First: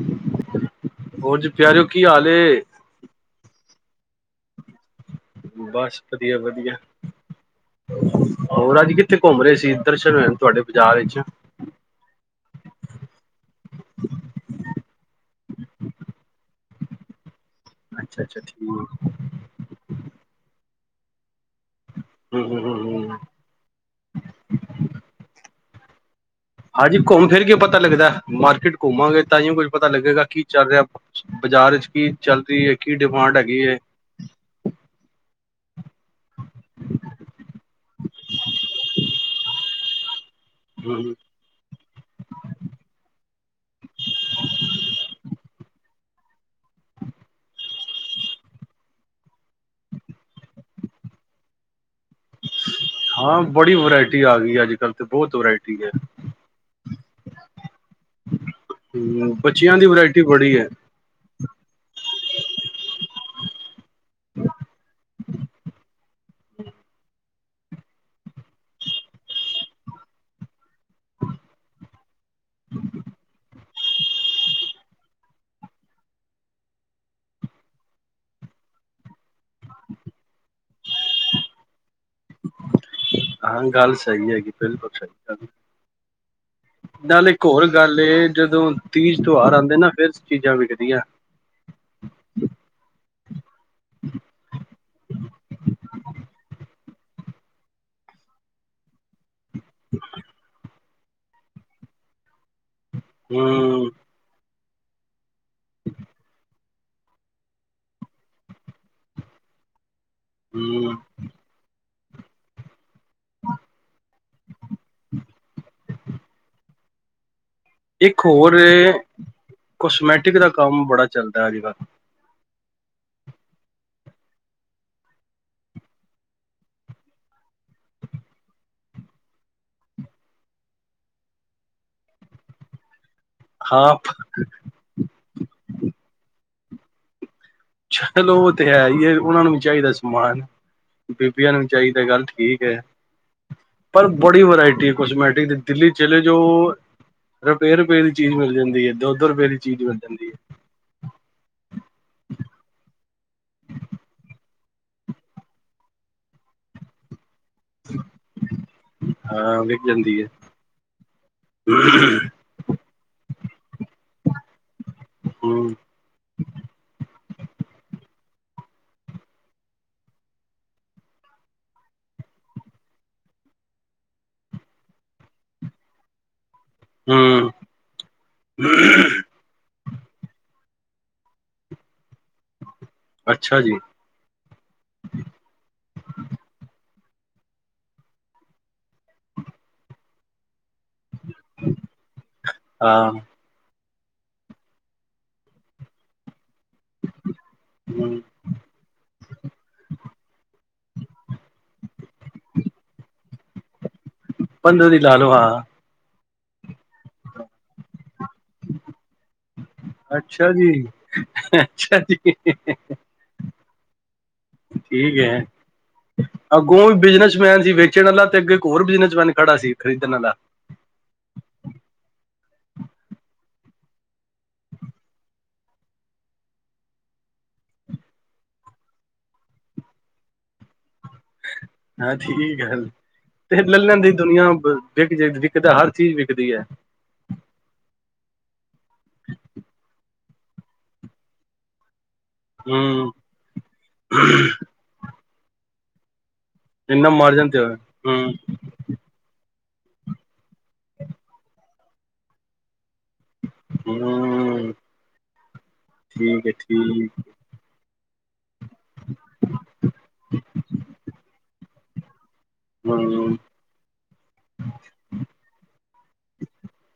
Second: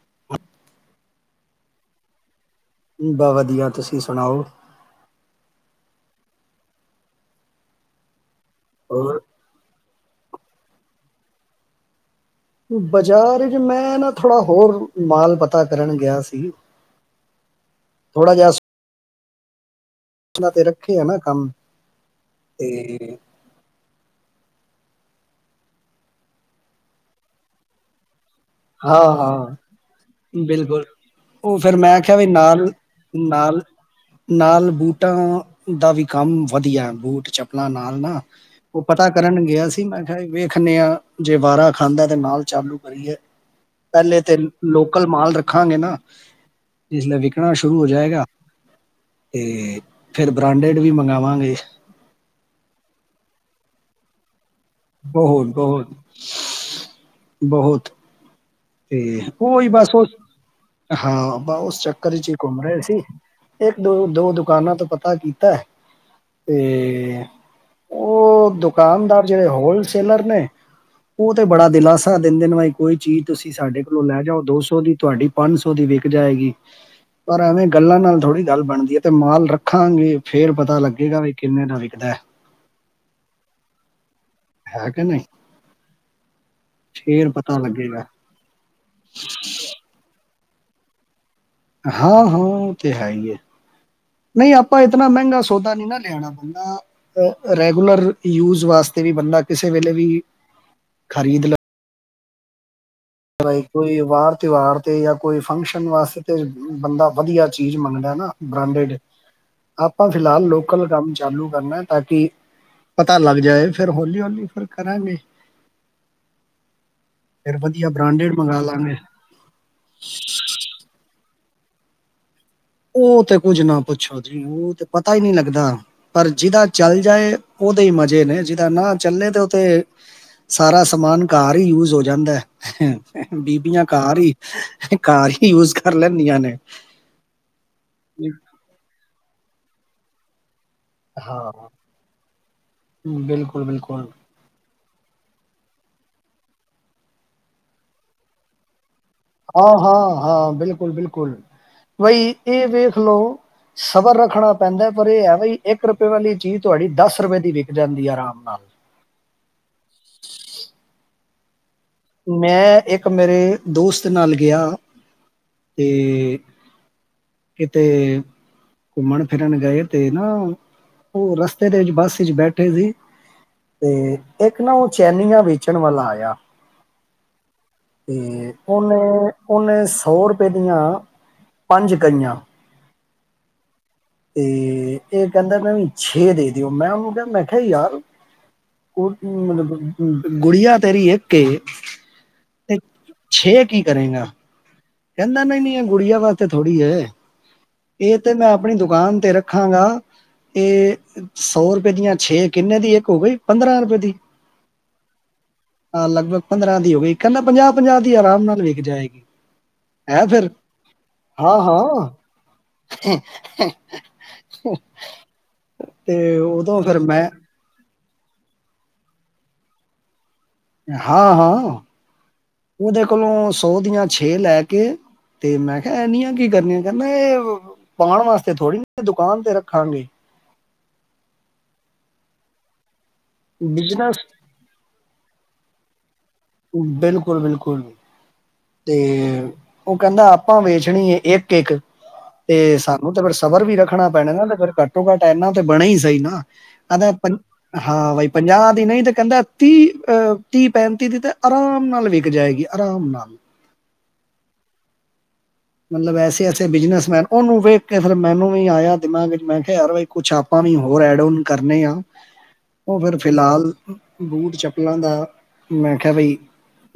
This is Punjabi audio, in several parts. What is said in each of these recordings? [inaudible] ਹੋਰ ਜੀ ਪਿਆਰਓ ਕੀ ਹਾਲ ਹੈ। ਬਹੁਤ ਵਧੀਆ ਤੁਸੀਂ ਸੁਣਾਓ। ਬਸ ਵਧੀਆ ਵਧੀਆ। ਹੋਰ ਅੱਜ ਕਿੱਥੇ ਘੁੰਮ ਰਹੇ ਸੀ। ਦਰਸ਼ਨ ਹੋਏ ਨੇ ਤੁਹਾਡੇ ਬਾਜ਼ਾਰ ਵਿੱਚ। ਬਾਜ਼ਾਰ ਵਿੱਚ ਮੈਂ ਨਾ ਥੋੜਾ ਹੋਰ ਮਾਲ ਪੱਤਾ। ਪਤਾ ਕਰਨ ਗਿਆ ਸੀ। ਅੱਛਾ ਅੱਛਾ ਠੀਕ। ਉਹਨਾਂ ਦੇ ਰੱਖੇ ਆ ਨਾ ਕੰਮ। ਹੂੰ ਹੂੰ ਹੂੰ ਤੇ ਹੂੰ। ਹਾਂਜੀ ਘੁੰਮ ਫਿਰ ਕੇ ਪਤਾ ਲੱਗਦਾ। ਮਾਰਕੀਟ ਹਾਂ ਘੁੰਮਾਂਗੇ ਹਾਂ ਤਾਂਹੀ ਕੁੱਝ ਪਤਾ ਲੱਗੇਗਾ ਕੀ ਚੱਲ ਰਿਹਾ ਬਿਲਕੁਲ ਉਹ ਬਾਜ਼ਾਰ ਫੇਰ ਵਿਚ ਮੈਂ ਕੀ ਕਿਹਾ ਵੀ ਚੱਲ ਨਾਲ ਰਹੀ ਹੈ ਕੀ ਡਿਮਾਂਡ ਨਾਲ ਹੈਗੀ ਹੈ। ਦਾਵੀ। ਕੰਮ ਵਧੀਆ ਬੂਟ ਚੱਪਲਾਂ ਨਾਲ ਨਾ ਉਹ ਪਤਾ ਕਰਨ ਗਿਆ ਸੀ ਮੈਂ ਕਿਹਾ ਵੇਖਦੇ ਆ ਜੇ ਵਾਰਾ ਖਾਂਦਾ ਤੇ ਨਾਲ ਚਾਲੂ ਕਰੀਏ। ਪਹਿਲੇ ਤੇ ਲੋਕਲ ਮਾਲ ਰੱਖਾਂਗੇ ਨਾ ਇਸ ਲਈ ਵਿਕਣਾ ਸ਼ੁਰੂ ਹੋ ਜਾਏਗਾ। ਤੇ ਫਿਰ ਬ੍ਰਾਂਡੇਡ। ਵੀ ਮੰਗਵਾਂਗੇ। ਹਾਂ ਬੜੀ ਵਰਾਇਟੀ ਆ ਗਈ ਆ। ਬਹੁਤ ਬਹੁਤ ਬਹੁਤ ਤੇ ਹੂੰ ਉਹੀ ਬੱਚਿਆਂ ਦੀ ਬਸ ਉਸ ਵਰਾਇਟੀ ਬੜੀ ਹੈ ਹਾਂ ਬਸ ਉਸ ਚੱਕਰ ਵਿੱਚ ਹੀ ਘੁੰਮ ਰਹੇ ਸੀ ਇੱਕ ਦੋ ਦੋ ਦੁਕਾਨਾਂ ਤੋਂ ਪਤਾ ਕੀਤਾ ਤੇ। ਉਹ ਦੁਕਾਨਦਾਰ ਜਿਹੜੇ ਹੋ। ਹੋਲਸੇਲਰ ਨੇ। ਉਹ ਤੇ ਬੜਾ ਦਿਲਾਸਾ ਦਿੰਦੇ ਨੇ ਬਾਈ ਕੋਈ ਚੀਜ਼ ਤੁਸੀਂ ਸਾਡੇ। ਕੋਲੋਂ ਲੈ ਜਾਓ ਦੋ ਸੌ ਦੀ ਤੁਹਾਡੀ ਪੰਜ ਸੌ ਦੀ ਵਿਕ ਜਾਏਗੀ ਪਰ ਐਵੇਂ ਗੱਲਾਂ ਨਾਲ ਥੋੜ੍ਹੀ ਗੱਲ ਬਣਦੀ ਹੈ ਤੇ ਮਾਲ ਰੱਖਾਂਗੇ ਫੇਰ ਪਤਾ ਲੱਗੇਗਾ ਵੀ ਕਿੰਨੇ ਦਾ ਵਿਕਦਾ ਹੈ। ਹਾਂ ਗੱਲ ਸਹੀ ਹੈ। ਬਿਲਕੁਲ ਕਿ ਨਹੀਂ? ਸਹੀ ਨਾਲ ਫੇਰ ਇੱਕ ਪਤਾ ਹੋਰ ਗੱਲ ਲੱਗੇਗਾ। ਜਦੋਂ ਤੀਜ ਤਿਉਹਾਰ ਆਉਂਦੇ ਨਾ ਫਿਰ। ਚੀਜ਼ਾਂ ਵਿਕ ਦੀਆਂ। ਹਾਂ ਹਾਂ ਉਹ ਤੇ ਹੈ ਹੀ ਹੈ ਨਹੀਂ ਆਪਾਂ ਇਤਨਾ ਮਹਿੰਗਾ ਸੌਦਾ ਨਹੀਂ ਨਾ ਲੈਣਾ ਹੁੰਦਾ ਰੈਗੂਲਰ ਯੂਜ ਵਾਸਤੇ ਵੀ ਬੰਦਾ। ਕਿਸੇ ਵੇਲੇ ਵੀ। ਖ਼ਰੀਦ ਲਵੇ। ਬਣਾਈ ਹੂੰ ਹੋਈ ਵਾਰ ਤਿਉਹਾਰ। ਤੇ ਆਪ। ਕੋਈ ਫੰਕਸ਼ਨ ਵਾਸਤੇ ਤੇ। ਬੰਦਾ ਵਧੀਆ ਚੀਜ਼ ਮੰਗਦਾ ਨਾ ਬ੍ਰਾਂਡਡ ਆਪਾਂ ਫਿਲਹਾਲ ਲੋਕਲ ਹੂੰ ਕੰਮ ਚਾਲੂ ਕਰਨਾ ਅਤੇ ਪਤਾ ਲੱਗ ਜਾਏ ਫਿਰ ਹੌਲੀ ਹੌਲੀ ਫਿਰ ਕਰਾਂਗੇ ਫਿਰ ਬਲ ਇੱਕ ਹੋਰ ਕਸਮੈਟਿਕ ਦਾ ਕੰਮ ਬੜਾ ਚੱਲਦਾ ਹੀ ਵਾਰ ਉਹ ਤੇ ਕੁੱਝ ਨਾ ਪੁੱਛੋ ਜੀ ਉਹ ਤੇ ਪਤਾ ਹੀ ਨਹੀਂੀ ਲੱਗਦਾ ਪਰ ਜਿਹਦਾ ਚੱਲ ਜਾਏ ਉਹਦੇ ਹੀ ਮਜ਼ੇ ਨੇ ਜਿਦਾਾਂ ਨਾ ਚੱਲੇ ਤੇ ਉਹ ਤੇ ਸਾਰਾ ਸਮਾਨ ਘਰ ਹੀ ਯੂਜ ਹੋ ਜਾਂਦਾ ਬੀਬੀਆਂ ਹਾਂ ਘਰ ਹੀ ਯੂਜ ਕਰ ਲੈਂਦੀਆਂ ਨੇ ਚਲੋ ਉਹ ਤੇ ਹੈ ਹੀ ਉਹਨਾ ਨੂੰ ਵੀ ਚਾਹੀਦਾ ਸੀ ਮਨ ਬੀਬੀਆਂ ਨੂੰ ਹਾਂ ਚਾਈ ਤਾਂ ਗੱਲ ਠੀਕ ਹੈ ਬਿਲਕੁਲ ਪਰ ਬਿਲਕੁਲ ਬੜੀ ਵਰਾਇਟੀ ਕੋਸਮੈਟਿਕ ਦੀ ਦਿੱਲੀ ਚੱਲ ਰੁਪੇਏ ਰੁਪਏ ਦੀ ਚੀਜ਼ ਮਿਲ ਜਾਂਦੀ ਹੈ ਦੁੱਧ ਹਾਂ ਹਾਂ ਹਾਂ ਬਿਲਕੁਲ ਬਿਲਕੁਲ ਬਈ ਇਹ ਵੇਖ ਲਓ ਸਬਰ ਰੱਖਣਾ ਪੈਂਦਾ ਪਰ ਇਹ ਹੈ ਬ ਇੱਕ ਰੁਪਏ ਵਾਲੀ ਚੀਜ਼ ਤੁਹਾਡੀ ਦਸ ਰੁਪਏ ਵਿਕ ਜਾਂਦੀ ਆ ਆਰਾਮ ਨਾਲ ਹਾਂ ਵਿਕ ਜਾਂਦੀ ਹੈ ਮੈਂ ਇੱਕ ਮੇਰੇ ਦੋਸਤ ਨਾਲ ਗਿਆ ਹੂੰ ਤੇ ਕਿਤੇ ਘੁੰਮਣ ਫਿਰਨ ਗਏ ਤੇ ਨਾ ਉਹ ਰਸਤੇ ਦੇ ਵਿੱਚ ਬੱਸ ਵਿੱਚ ਬੈਠੇ ਸੀ ਤੇ ਇੱਕ ਨਾ ਉਹ ਚੈਨੀਆਂ ਵੇਚਣ ਵਾਲਾ ਆਇਆ ਹੂੰ ਤੇ ਉਹਨੇ ਉਹਨੇ ਸੌ ਰੁਪਏ ਦੀਆਂ ਪੰਜ ਕਈਆਂ ਅੱਛਾ ਜੀ ਤੇ ਇਹ ਕਹਿੰਦਾ ਮੈਂ ਵੀ ਛੇ ਦੇ ਦਿਓ ਮੈਂ ਉਹਨੂੰ ਮੈਂ ਕਿਹਾ ਯਾਰ ਉਹ ਮਤਲਬ ਗੁੜੀਆਂ ਤੇਰੀ ਇੱਕ ਤੇ ਹਾਂ ਛੇ ਕੀ ਚਲੇਗਾ ਕਹਿੰਦਾ ਨਹੀਂ ਨੀ ਇਹ ਗੁਡੀਆਂ ਵਾਸਤੇ ਤੇ ਥੋੜੀ ਹੈ ਇਹ ਹੂੰ ਤੇ ਮੈਂ ਆਪਣੀ ਦੁਕਾਨ ਤੇ ਰੱਖਾਂਗਾ ਇਹ ਸੌ ਰੁਪਏ ਦੀਆਂ ਛੇ ਕਿੰਨੇ ਦੀ ਇੱਕ ਹੋ ਗਈ ਪੰਦਰਾਂ ਰੁਪਏ ਦੀ ਪੰਦਰਾਂ ਦੀ ਲਾ ਲਓ ਹਾਂ ਆ ਲਗਭਗ ਪੰਦਰਾਂ ਦੀ ਹੋ ਗਈ ਕਹਿੰਦਾ ਪੰਜਾਹ ਪੰਜਾਹ ਦੀ ਆਰਾਮ ਨਾਲ ਵਿਕ ਜਾਏਗੀ ਹੈ ਫਿਰ ਅੱਛਾ ਜੀ ਅੱਛਾ ਹਾਂ-ਹਾਂ ਜੀ ਠੀਕ ਹੈ ਤੇ ਉਦੋਂ ਅੱਗੋਂ ਵੀ ਫਿਰ ਮੈਂ ਬਿਜਨਸਮੈਨ ਸੀ ਵੀ ਪਿੱਛੇ ਵਾਲਾ ਤੇ ਅੱਗੇ ਹੋਰ ਬਿਜਨਸਮੈਨ ਖੜਾ ਸੀ ਖਰੀਦਣ ਵਾਲਾ ਹਾਂ ਹਾਂ ਉਹਦੇ ਕੋਲੋਂ ਸੌ ਦੀਆਂ ਛੇ ਲੈ ਕੇ ਤੇ ਮੈਂ ਕਿਹਾ ਇਨੀਆਂ ਕੀ ਕਰਨੀਆਂ ਕਹਿੰਦਾ ਇਹ ਪਾਉਣ ਵਾਸਤੇ ਥੋੜ੍ਹੀ ਦੁਕਾਨ ਤੇ ਰੱਖਾਂਗੇ ਹਾਂ ਠੀਕ ਗੱਲ ਤੇ ਲੈ ਲੈਂਦੇ ਬਿਜਨਸ ਦੁਨੀਆਂ ਵਿਕ ਜੇ ਵਿਕਦਾ ਹਰ ਜੀ, ਜ ਬਿਲਕੁਲ, ਬਿਲਕੁਲ ਤੇ ਉਹ ਕਹਿੰਦਾ ਆਪਾਂ ਵੇਚਣੀ ਹੈ ਏ ਇੱਕ-ਇੱਕ- ਤੇ ਹਮ ਸਾਨੂੰ ਤੇ ਫਿਰ ਸਬਰ ਵੀ ਰੱਖਣਾ ਪੈਣਾ ਨਾ ਫਿਰ ਘੱਟੋ ਘੱਟ ਇਹਨਾਂ ਤੇ ਬਣੇ ਹੀ ਸਹੀ ਨਾ ਇੰਨਾ ਹਾਂ ਮਾਰਜਨ ਤੇ ਹੋਇਆ ਬਾਈ ਹਮ ਪੰਜਾਹ ਦੀ ਨਹੀਂ ਤਾਂ ਕਹਿੰਦਾ ਤੀਹ ਅ ਤੀਂਹ ਪੈਂਤੀ ਦੀ ਤਾਂ ਆਰਾਮ ਨਾਲ ਵਿੱਕ ਜਾਏਗੀ ਆਰਾਮ ਨਾਲ ਹਮ ਮਤਲਬ ਐਸੇ ਠੀਕ ਹੈ ਐਸੇ ਠੀਕ ਬਿਜਨਸ਼ਮੈਨ ਉਹਨੂੰ ਵੇਖ ਕੇ ਫਿਰ ਮੈਨੂੰ ਵੀ ਆਇਆ ਦਿਮਾਗ ਵਿਚ, ਮੈਂ ਕਿਹਾ ਯਾਰ ਕੁੱਛ ਆਪਾਂ ਵੀ ਹੋਰ ਐਡ ਓਨ ਕਰਨੇ ਆ [unintelligible] ਉਹ ਫਿਰ ਹਮ ਫਿਲਹਾਲ ਬੂਟ ਚੱਪਲਾਂ ਦਾ ਮੈਂ [unintelligible] ਬਈ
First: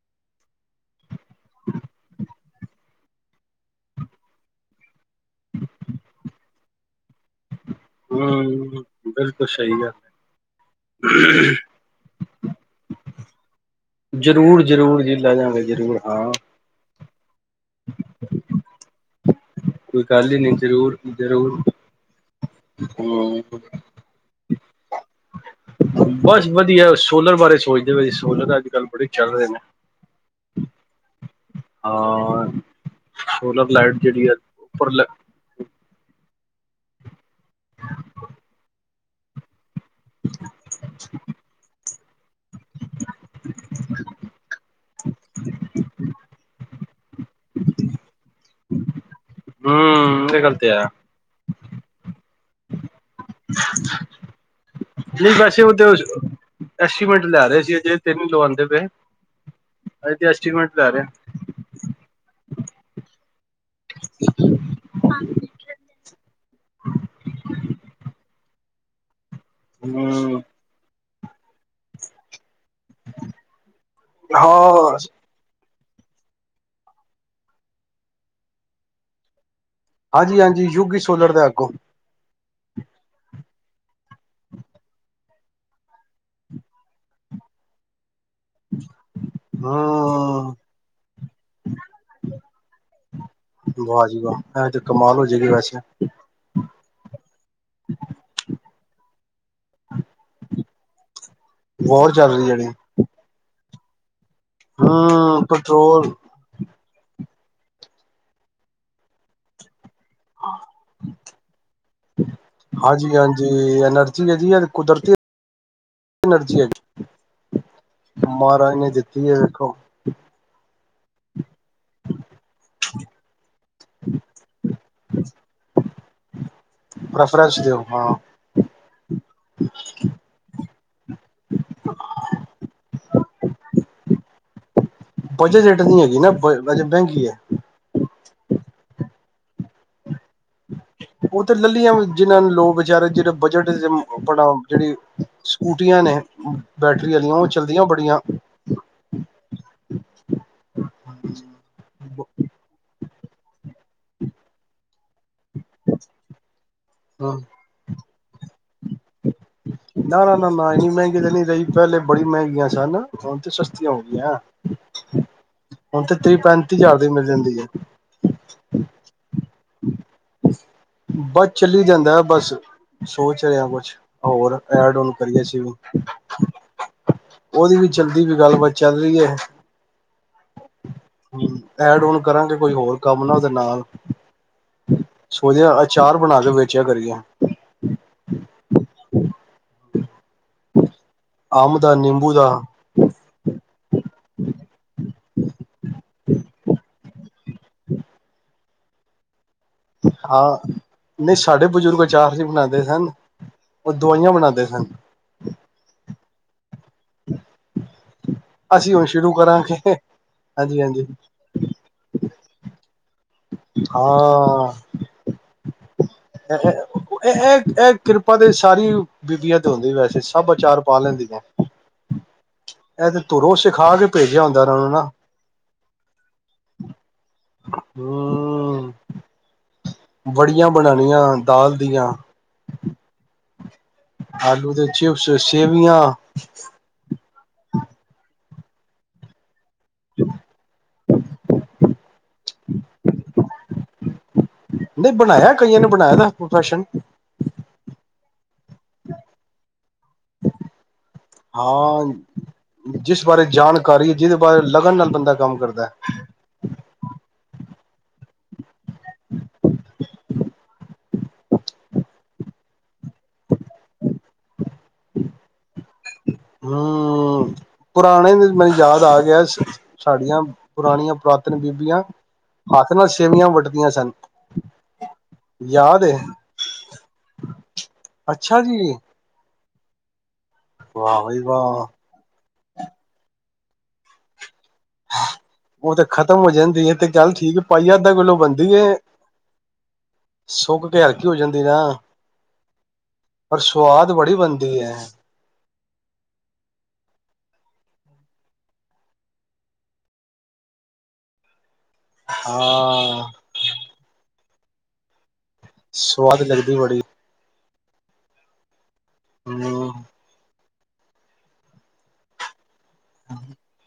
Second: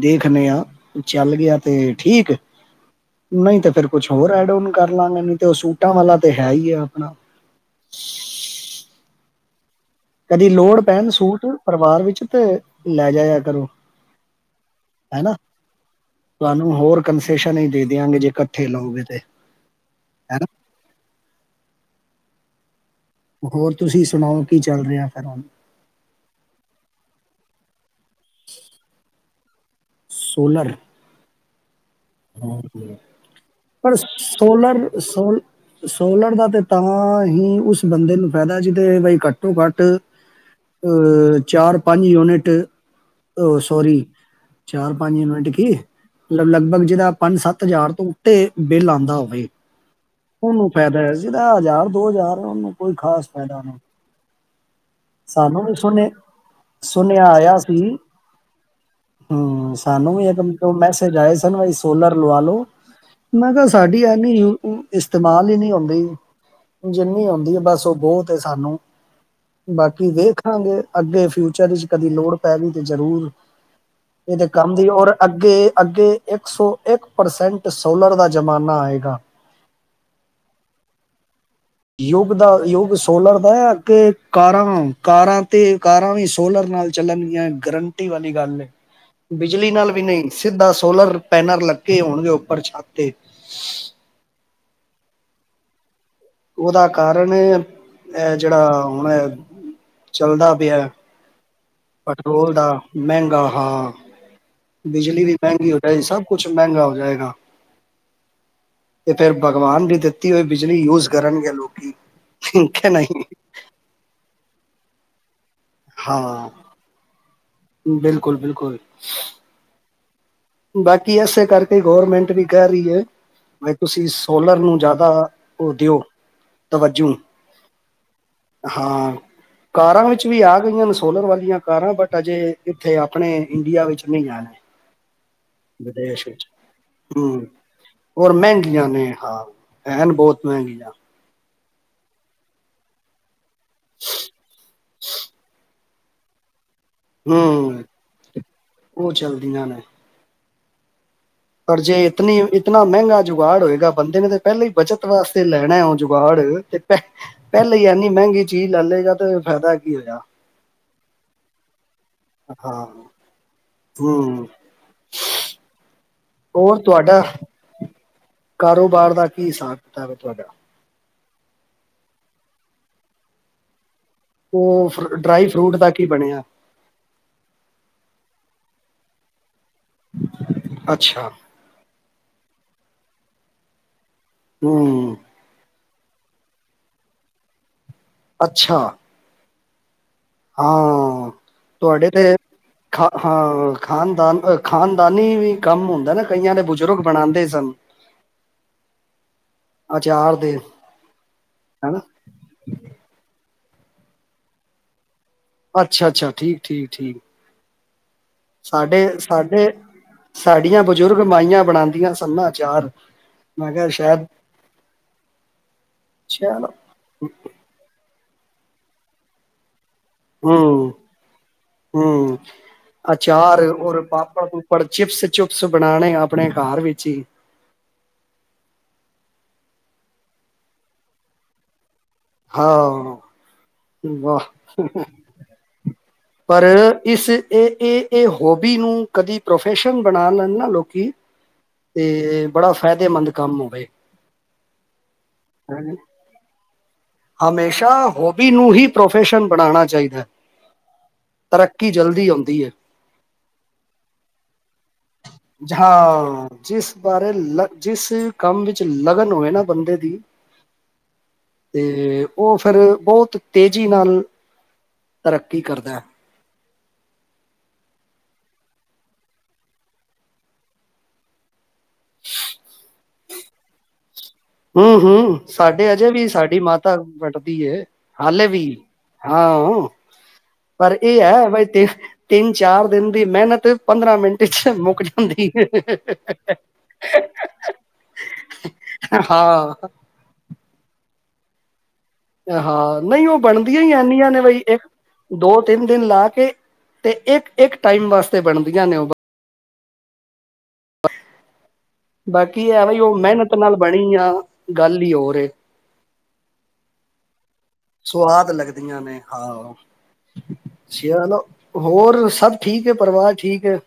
ਦੇਖਨੇ ਆਂ ਚੱਲ ਗਿਆ ਤੇ ਠੀਕ ਨਹੀਂ ਤੇ ਫਿਰ ਕੁਛ ਹੋਰ ਐਡ ਓਨ ਕਰ ਲਾਂਗੇ ਨਹੀਂ ਤੇ ਉਹ ਸੂਟਾਂ ਵਾਲਾ ਤੇ ਹੈ ਹੀ ਆ ਆਪਣਾ ਹੁੰ ਬਿਲਕੁਲ ਸਹੀ ਗੱਲ ਕਦੀ ਲੋੜ ਪੈਣ ਸੂਟ ਪਰਿਵਾਰ ਵਿੱਚ ਤੇ ਲੈ ਜਾਇਆ ਕਰੋ। ਹੈ। ਜ਼ਰੂਰ ਜ਼ਰੂਰ ਜੀ ਹੈਨਾ ਲੈ ਜਾਗੇ ਜ਼ਰੂਰ ਹਾਂ ਤੁਹਾਨੂੰ ਹੋਰ ਨਹੀਂ ਦੇ ਦਿਆਂਗੇ ਜੇ ਇਕੱਠੇ ਲੋ ਗਏ ਤੇ ਕੋਈ ਗੱਲ ਹੀ ਹੈਨਾ ਨਹੀਂ ਜ਼ਰੂਰ ਜ਼ਰੂਰ ਹੋਰ ਤੁਸੀਂ ਸੁਣਾਓ ਕੀ ਚੱਲ ਰਿਹਾ ਫਿਰ ਹੁਣ ਬਸ ਵਧੀਆ। ਸੋਲਰ ਬਾਰੇ ਜਿਹੋ ਜੇ ਸੋਲਰ ਅੱਜ ਕੱਲ੍ਹ ਬੜੇ ਚੱਲ ਰਹੇ ਨੇ ਸੋਲਰ ਹਾਂ ਸੋਲਰ ਲਾਈਟ ਪਰ ਜਿਹੜੀ ਹੈ ਸੋਲਰ ਉੱਪਰ ਸੋਲ ਸੋਲਰ ਦਾ ਤਾਂ ਹੀ ਉਸ ਬੰਦੇ ਨੂੰ ਫਾਇਦਾ ਜਿਹਦੇ ਬਾਈ ਘੱਟੋ ਘੱਟ ਅਹ ਚਾਰ ਪੰਜ ਯੂਨਿਟ ਅਹ ਸੋਰੀ ਚਾਰ ਪੰਜ ਯੂਨਿਟ ਕੀ ਲਗਭਗ ਜਿਹੜਾ ਪੰਜ ਸੱਤ ਹਜ਼ਾਰ ਤੋਂ ਉੱਤੇ ਬਿੱਲ ਆਉਂਦਾ ਹੋਵੈ ਹਮ ਇਹ ਗੱਲ ਉਹਨੂੰ ਤੇ ਹੈ ਫਾਇਦਾ ਜਿਦਾ ਹਜ਼ਾਰ ਦੋ ਹਜ਼ਾਰ ਉਹਨੂੰ ਕੋਈ ਖਾਸ ਫਾਇਦਾ ਨਹੀਂ ਨਹੀਂ ਵੈਸੇ ਸਾਨੂੰ ਉਹ ਵੀ ਤੇ ਸੁਣਿਆ ਐਸਟੀਮੇਟ ਸੁਨੇਹਾ ਲੈ ਆਇਆ ਰਹੇ ਅਜੇ ਸੀ ਤੇ ਨੀ ਲਵਾਉਂਦੇ ਪਏ ਹੁੰ ਅਜੇ ਸਾਨੂੰ ਤੇ ਵੀ ਇੱਕਲ ਐਸਟੀਮੇਟ ਲੈ ਰਹੇ ਮੈਸੇਜ ਆਏ ਸਨ [unintelligible] ਲਵਾ ਲੋ ਮੈਂ ਕਿਹਾ ਸਾਡੀ ਆਨੀ ਉ ਇਸ ਇਸਤੇਮਾਲ ਹੀ ਨੀ ਹੁੰਦੀ ਜਿੰਨੀ ਹੁੰਦੀ ਐ ਬਸ ਉਹ ਬਹੁਤ ਸਾਨੂੰ ਬਾਕੀ ਹੂੰ, ਦੇਖਾਂਗੇ ਅੱਗੇ ਫਿਰ ਫਿਊਚਰ ਚ ਕਦੀ ਲੋੜ ਪੈ ਗਈ ਤੇ ਜ਼ਰੂਰ ਇਹ ਤੇ ਕੰਮ ਦੀ ਔਰ ਅੱਗੇ ਅੱਗੇ ਇੱਕ ਸੌ ਇੱਕ ਪਰਸੈਂਟ ਸੋਲਰ ਦਾ ਜ਼ਮਾਨਾ ਆਏਗਾ ਹਾਂਜੀ ਹਾਂਜੀ ਯੁਗ ਹੀ ਸੋਲਰ ਦਾ ਅੱਗੋ ਯੁੱਗ ਦਾ ਯੁੱਗ ਸੋਲਰ ਦਾ ਐ ਅੱਗੇ ਕਾਰਾਂ-ਕਾਰਾਂ ਤੇ ਕਾਰਾਂ ਵੀ ਸੋਲਰ ਨਾਲ ਚੱਲਣਗੀਆਂ ਗਰੰਟੀ ਵੱਲ ਵਾਲੀ ਗੱਲ ਏ ਬਿਜਲੀ ਨਾਲ ਵੀ ਨਹੀਂ ਸਿੱਧਾ ਸੋਲਰ ਪੈਨਲ ਲੱਗੇ ਹੋਣਗੇ ਉੱਪਰ ਛੱਤ ਤੇ ਵਾਹ ਜੀ ਬਸ ਉਹਦਾ ਕਾਰਨ ਇਹ ਜਿਹੜਾ ਹੁਣ ਚੱਲਦਾ ਪਿਆ ਵੋਰ ਚੱਲ ਰਹੀ ਪੈਟਰੋਲ ਜੇੜੀ ਦਾ ਹੂੰ, ਮਹਿੰਗਾ ਹਾਂ ਬਿਜਲੀ ਵੀ ਮਹਿੰਗੀ ਹੋ ਜਾ ਪੈਟਰੋਲ ਸਭ ਕੁਛ ਮਹਿੰਗਾ ਹੋ ਤੇ ਫੇਰ ਭਗਵਾਨ ਵੀ ਦਿੱ ਤੀ ਹੋਈ ਬਿਜਲੀ ਯੂਜ ਕਰਨਗੇ ਲੋਕੀ ਕਿ ਨਹੀਂ ਹਾਂਜੀ-ਹਾਂਜੀ ਐਨਰਜੀ ਹੈ ਜੀ ਕੁਦਰਤੀ ਹਾਂ ਏਨਰਜੀ ਬਿਲਕੁਲ ਮਾਹਰਾਜ ਬਿਲਕੁਲ ਨੇ ਦਿੱਤੀ ਐ ਦੇਖੋ [inaudible] ਬਾਕੀ ਇਸੇ ਕਰਕੇ ਗੌਰਮੈਂਟ ਵੀ ਕਹਿ ਰਹੀ ਏ ਤੁਸੀਂ ਸੋਲਰ ਨੂੰ ਜ਼ਿਆਦਾ ਉਹ ਦਿਓ ਤਵੱਜੂ ਪ੍ਰੈਫਰੈਂਸ ਦਿਓ ਹਾਂ ਹਾਂ ਕਾਰਾਂ ਵਿੱਚ ਵੀ ਆ ਗਈਆਂ ਨੇ ਸ ਸੋਲਰ ਵਾਲੀਆਂ ਕਾਰਾਂ ਬਟ ਅਜੇ ਇੱਥੇ ਆਪਣੇ ਇੰਡੀਆ ਵਿੱਚ ਨਹੀਂ ਆਣੇ ਬਜਟ ਇਚ ਨਹੀਂ ਹੈਗੀ ਵਿਦੇਸ਼ ਨਾ ਬਜਟ ਮਹਿੰਗੀ ਐ ਹੋਰ ਮਹਿੰਗੀਆਂ ਨੇ ਹਾਂ ਐਨ ਬਹੁ ਮਹਿੰਗੀਆਂ ਉਹ ਤੇ ਲੱਲੀਆਂ ਜਿਹਨ੍ਹਾਂ ਨੂੰ ਲੋ ਵਿਚਾਰੇ ਜੇਹੜੇ ਬਜਟ [unintelligible] ਆਪਣਾ ਜੇੜ੍ਹੇਸਕੁ [unintelligible] ਨੇ ਬੈਟਰੀ ਆਲੀਆਂ ਉਹ ਹਮ ਚੱਲਦੀਆਂ ਬੜੀਆਂ ਉਹ ਚੱਲਦੀਆਂ ਨੇ ਪਰ ਜੇ ਇਤਨੀ ਇਤਨਾ ਮਹਿੰਗਾ ਜੁਗਾੜ ਹੋਏਗਾ ਬੰਦੇ ਨੇ ਪਹਿਲੇ ਹੀ ਬਚਤ ਵਾਸਤੇ ਤੇ ਲੈਣਾ ਜੁਗਾੜ ਤੇ ਹਾਂ ਪਹਿਲੇ ਇਨੀ ਮਹਿੰਗੀ ਚੀਜ਼ ਲਲੇਗਾ ਤੇ ਫਾਇਦਾ ਕੀ [unintelligible] ਹੋਇਆ ਇਨੀ ਮਹਿੰਗੀ ਤਾਂ ਨਹੀਂ ਲਈ ਪਹਿਲੇ ਬੜੀ ਮਹਿੰਗੀਆਂ ਹਾਂ ਸਨ ਹੁਣ ਤੇ ਸਸਤੀਆਂ ਹੋ ਗਈਆਂ ਹੂੰ ਹੁਣ ਤੇ ਤ੍ਰੀਹ ਪੈਂਤੀ ਹੋਰ ਹਜ਼ਾਰ ਦੀ ਤੁਹਾਡਾ ਮਿਲ ਜਾਂਦੀ ਹੈ ਕਾਰੋਬਾਰ ਦਾ [unintelligible] ਤੁਹਾਡਾ ਬਸ ਚੱਲੀ ਜਾਂਦਾ ਬਸ ਸੋਚ ਰਿਹਾ ਕੁਛ ਹੋਰ ਉਹ ਐਡ ਫ ਔਨ ਨੂੰ ਕਰੀਏ ਡਰਾਈ ਸ਼ੁਰੂ ਫਰੂਟ ਦਾ ਕੀ ਬਣਿਆ ਉਹਦੀ ਵੀ ਚਲਦੀ ਪਈ ਗੱਲਬਾਤ ਚੱਲ ਰਹੀ ਐ ਅੱਛਾ ਐਡ ਔਨ ਕਰਾਂਗੇ ਕੋਈ ਹੋਰ ਕੰਮ ਉਹਦੇ ਨਾਲ ਹਮ ਆਚਾਰ ਬਣਾ ਕੇ ਵੇਚਿਆ ਕਰੀਏ ਅੱਛਾ ਹਾਂ ਅੰਬ ਦਾ ਤੁਹਾਡੇ ਨਿੰਬੂ ਤੇ ਦਾ ਖਾ ਹਾਂ ਖਾਨਦਾਨ ਖਾਨਦਾਨੀ ਵੀ ਕੰਮ ਹੁੰਦਾ ਨਾ ਕਈਆਂ ਦੇ ਬਜ਼ੁਰਗ ਬਣਾਦੇ ਸਨ ਅਚਾਰ ਦੇ ਹਾਂ ਨਹੀਂ ਸਾਡੇ ਹਨਾ ਬਜ਼ੁਰਗ ਅਚਾਰ ਨਹੀਂ ਬਣਾਉਂਦੇ ਸਨ ਉਹ ਦਵਾਈਆਂ ਬਣਾਉਂਦੇ ਸਨ ਅੱਛਾ ਅੱਛਾ ਠੀਕ ਠੀਕ ਠੀਕ ਅਸੀਂ ਹੁਣ ਸਾਡੇ ਸ਼ੁਰੂ ਸਾਡੇ ਕਰਾਂਗੇ ਹਾਂਜੀ ਸਾਡੀਆਂ ਹਾਂਜੀ ਬਜ਼ੁਰਗ ਮਾਈਆਂ ਬਣਾਉਂਦੀਆਂ ਸਨ ਨ ਅਚਾਰ ਮੈਂ ਕਿਹਾ ਸ਼ਾਇਦ ਹਾਂ ਚਲੋ ੲਹ ਇਹ ਏ ਕਿਰਪਾ [unintelligible] ਤੇ ਸਾਰੀ ਬੀਬੀਆ ਚ ਹੁੰਦੀ ਵੈਸੇ ਸਭ ਹਮ ਅਚਾਰ ਪਾ ਲੈਂਦੀਆਂ। ਹਮ ਇਹ ਤੇ ਧੁਰੋਂ ਸਿਖਾ ਕੇ ਭੇਜਿਆ ਹੁੰਦਾ ਇਹਨਾਂ ਨੂੰ ਨਾ ਹੂੰ ਵੜੀਆਂ ਬਣਾਣੀਆਂ ਦਾਲ ਦੀਆਂ ਹਾਂ ਵਾਹ ਆਲੂ ਦੇ ਚਿਪਸ ਸੇਵੀਆਂ ਪਰ ਇਸ ਇਹ ਇਹ ਇਹ ਗੋਭੀ ਨੂੰ ਕਦੀ ਵੀ ਪ੍ਰੋਫੈਸ਼ਨ ਬਣਾ ਲੈਣ ਨਾ, ਲੋਕੀ ਤੇ ਬੜਾ ਫਾਇਦੇਮੰਦ ਕੰਮ ਹੋਵੇ। ਨਹੀਂ ਬਣਾਇਆ ਕਈਆਂ ਨੇ ਬਣਾਇਆ ਪ੍ਰੋਫੈਸ਼ਨ। ਹਮੇਸ਼ਾ ਹੋਬੀ ਨੂੰ ਹੀ ਪ੍ਰੋਫੈਸ਼ਨ ਬਣਾਉਣਾ ਚਾਹੀਦਾ ਹੈ। ਤਰੱਕੀ ਹਾਂ ਜਲਦੀ ਆਉਂਦੀ ਹੈ। ਜਿਸ ਬਾਰੇ ਜਾਣਕਾਰੀ ਜਿਹਦੇ ਬਾਰੇ ਲਗਨ ਨਾਲ ਬੰਦਾ ਕੰਮ ਕਰਦਾ ਹਾਂ ਜਿਸ ਬਾਰੇ ਲ। ਜਿਸ ਕੰਮ ਵਿੱਚ ਲਗਨ ਹੋਵੇ ਨਾ, ਬੰਦੇ ਦੀ ਤੇ ਉਹ ਫਿਰ ਬਹੁਤ ਤੇਜ਼ੀ ਨਾਲ। [unintelligible] ਤਰੱਕੀ ਕਰਦਾ ਹੈ। ਹਮ ਪੁਰਾਣੇ ਮੈਨੂੰ ਯਾਦ ਆ ਗਿਆ। ਸਾਡੀਆਂ ਪੁਰਾਣੀਆਂ ਪੁਰਾਤਨ ਬੀਬ। ਹੱਥ ਨਾਲ। ਸੇਵੀਆਂ ਵੱਟਦੀਆਂ ਸਨ। ਹਮ- ਹਮ ਸਾਡੇ ਯਾਦ ਅਜੇ ਏ ਵੀ ਸਾਡੀ ਮਾਤਾ ਵੱਟਦੀ ਹੈ। ਹਾਲੇ ਅੱਛਾ ਵੀ ਜੀ ਹਾਂ। [inaudible] ਪਰ ਇਹ ਵਾਹ ਬਈ ਹੈ। ਬਾਈ ਵਾਹ ਤਿੰਨ ਚਾਰ ਦਿਨ ਦੀ ਮਿਹਨਤ ਪੰਦਰਾਂ ਮਿੰਟ। ਚ ਮੁੱਕ ਜਾਂਦੀ ਏ। ਉਹ ਤੇ ਖਤਮ ਹੋ ਜਾਂਦੀ ਹੈ। ਤੇ ਚੱਲ ਠੀਕ ਪਾਈ ਅੱਧਾ ਕਿੱਲੋ ਬਣਦੀ। ਹਾਂ। ਸੁੱਕ ਕੇ ਹਲਕੀ ਹੋ ਜਾਂਦੀ ਨਾ। ਹਾਂ ਨਹੀਂ ਉਹ ਪਰ ਬਣਦੀਆਂ ਹੀ ਸਵਾਦ ਇਨੀਆਂ ਬੜੀ ਨੇ। ਬਈ ਬਣਦੀ ਇੱਕ ਹੈ ਦੋ ਤਿੰਨ ਦਿਨ ਲਾ ਕੇ ਤੇ ਇੱਕ -ਇੱਕ ਟਾਈਮ ਵਾਸਤੇ ਬਣਦੀਆਂ ਨੇ ਉਹ। [unintelligible] ਬਾਕੀ ਹੈ ਬਾਈ ਉਹ ਹਾਂ ਮਿਹਨਤ ਨਾਲ ਬਣੀ ਆ। ਗੱਲ ਹੀ ਹੋਰ। ਸਵਾਦ ਲੱਗਦੀ ਬੜੀ। ਸੁਆਦ ਲੱਗਦਾ। ਵਆਂ ਨੇ ਹਾਂ। ਹਮ [unintelligible] ਅੱਛੀਲਬ ਹੋਰ ਸਭ। [unintelligible] ਠੀਕ ਹੈ ਪਰਿਵਾਰ ਠੀਕ ਹੈ।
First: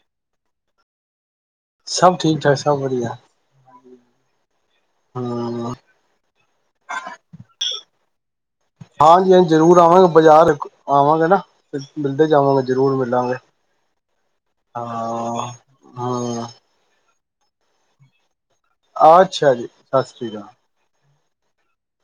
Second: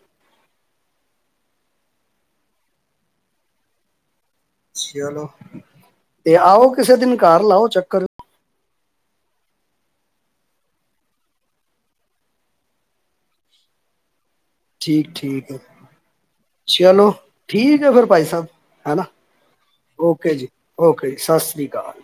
ਸਭ ਠੀਕ ਠਾਕ ਸਭ ਵਧੀਆ। ਚਲੋ ਹਮ ਤੇ ਆਓ ਕਿਸੇ ਦਿਨ ਘਰ ਲਾਓ ਚੱਕਰ। ਹਾਂਜੀ -ਹਾਂਜੀ ਜ਼ਰੂਰ ਆਵਾਂਗੇ, ਬਾਜ਼ਾਰ ਆਵਾਂਗੇ ਨਾ ਮਿਲਦੇ ਜਾਵਾਂਗੇ ਜ਼ਰੂਰ ਮਿਲਾਂਗੇ। ਠੀਕ ਠੀਕ ਹਾਂ ਹੈ ਹਾਂ ਚਲੋ ਠੀਕ ਫੇਰ ਭਾਈ ਸਾਹਿਬ। ਹੈਨਾ ਅੱਛਾ ਜੀ ਓਕੇ ਸਤਿਸ੍ਰੀਅਕਾਲ। ਜੀ ਸਤਿ ਸ੍ਰੀ ਅਕਾਲ।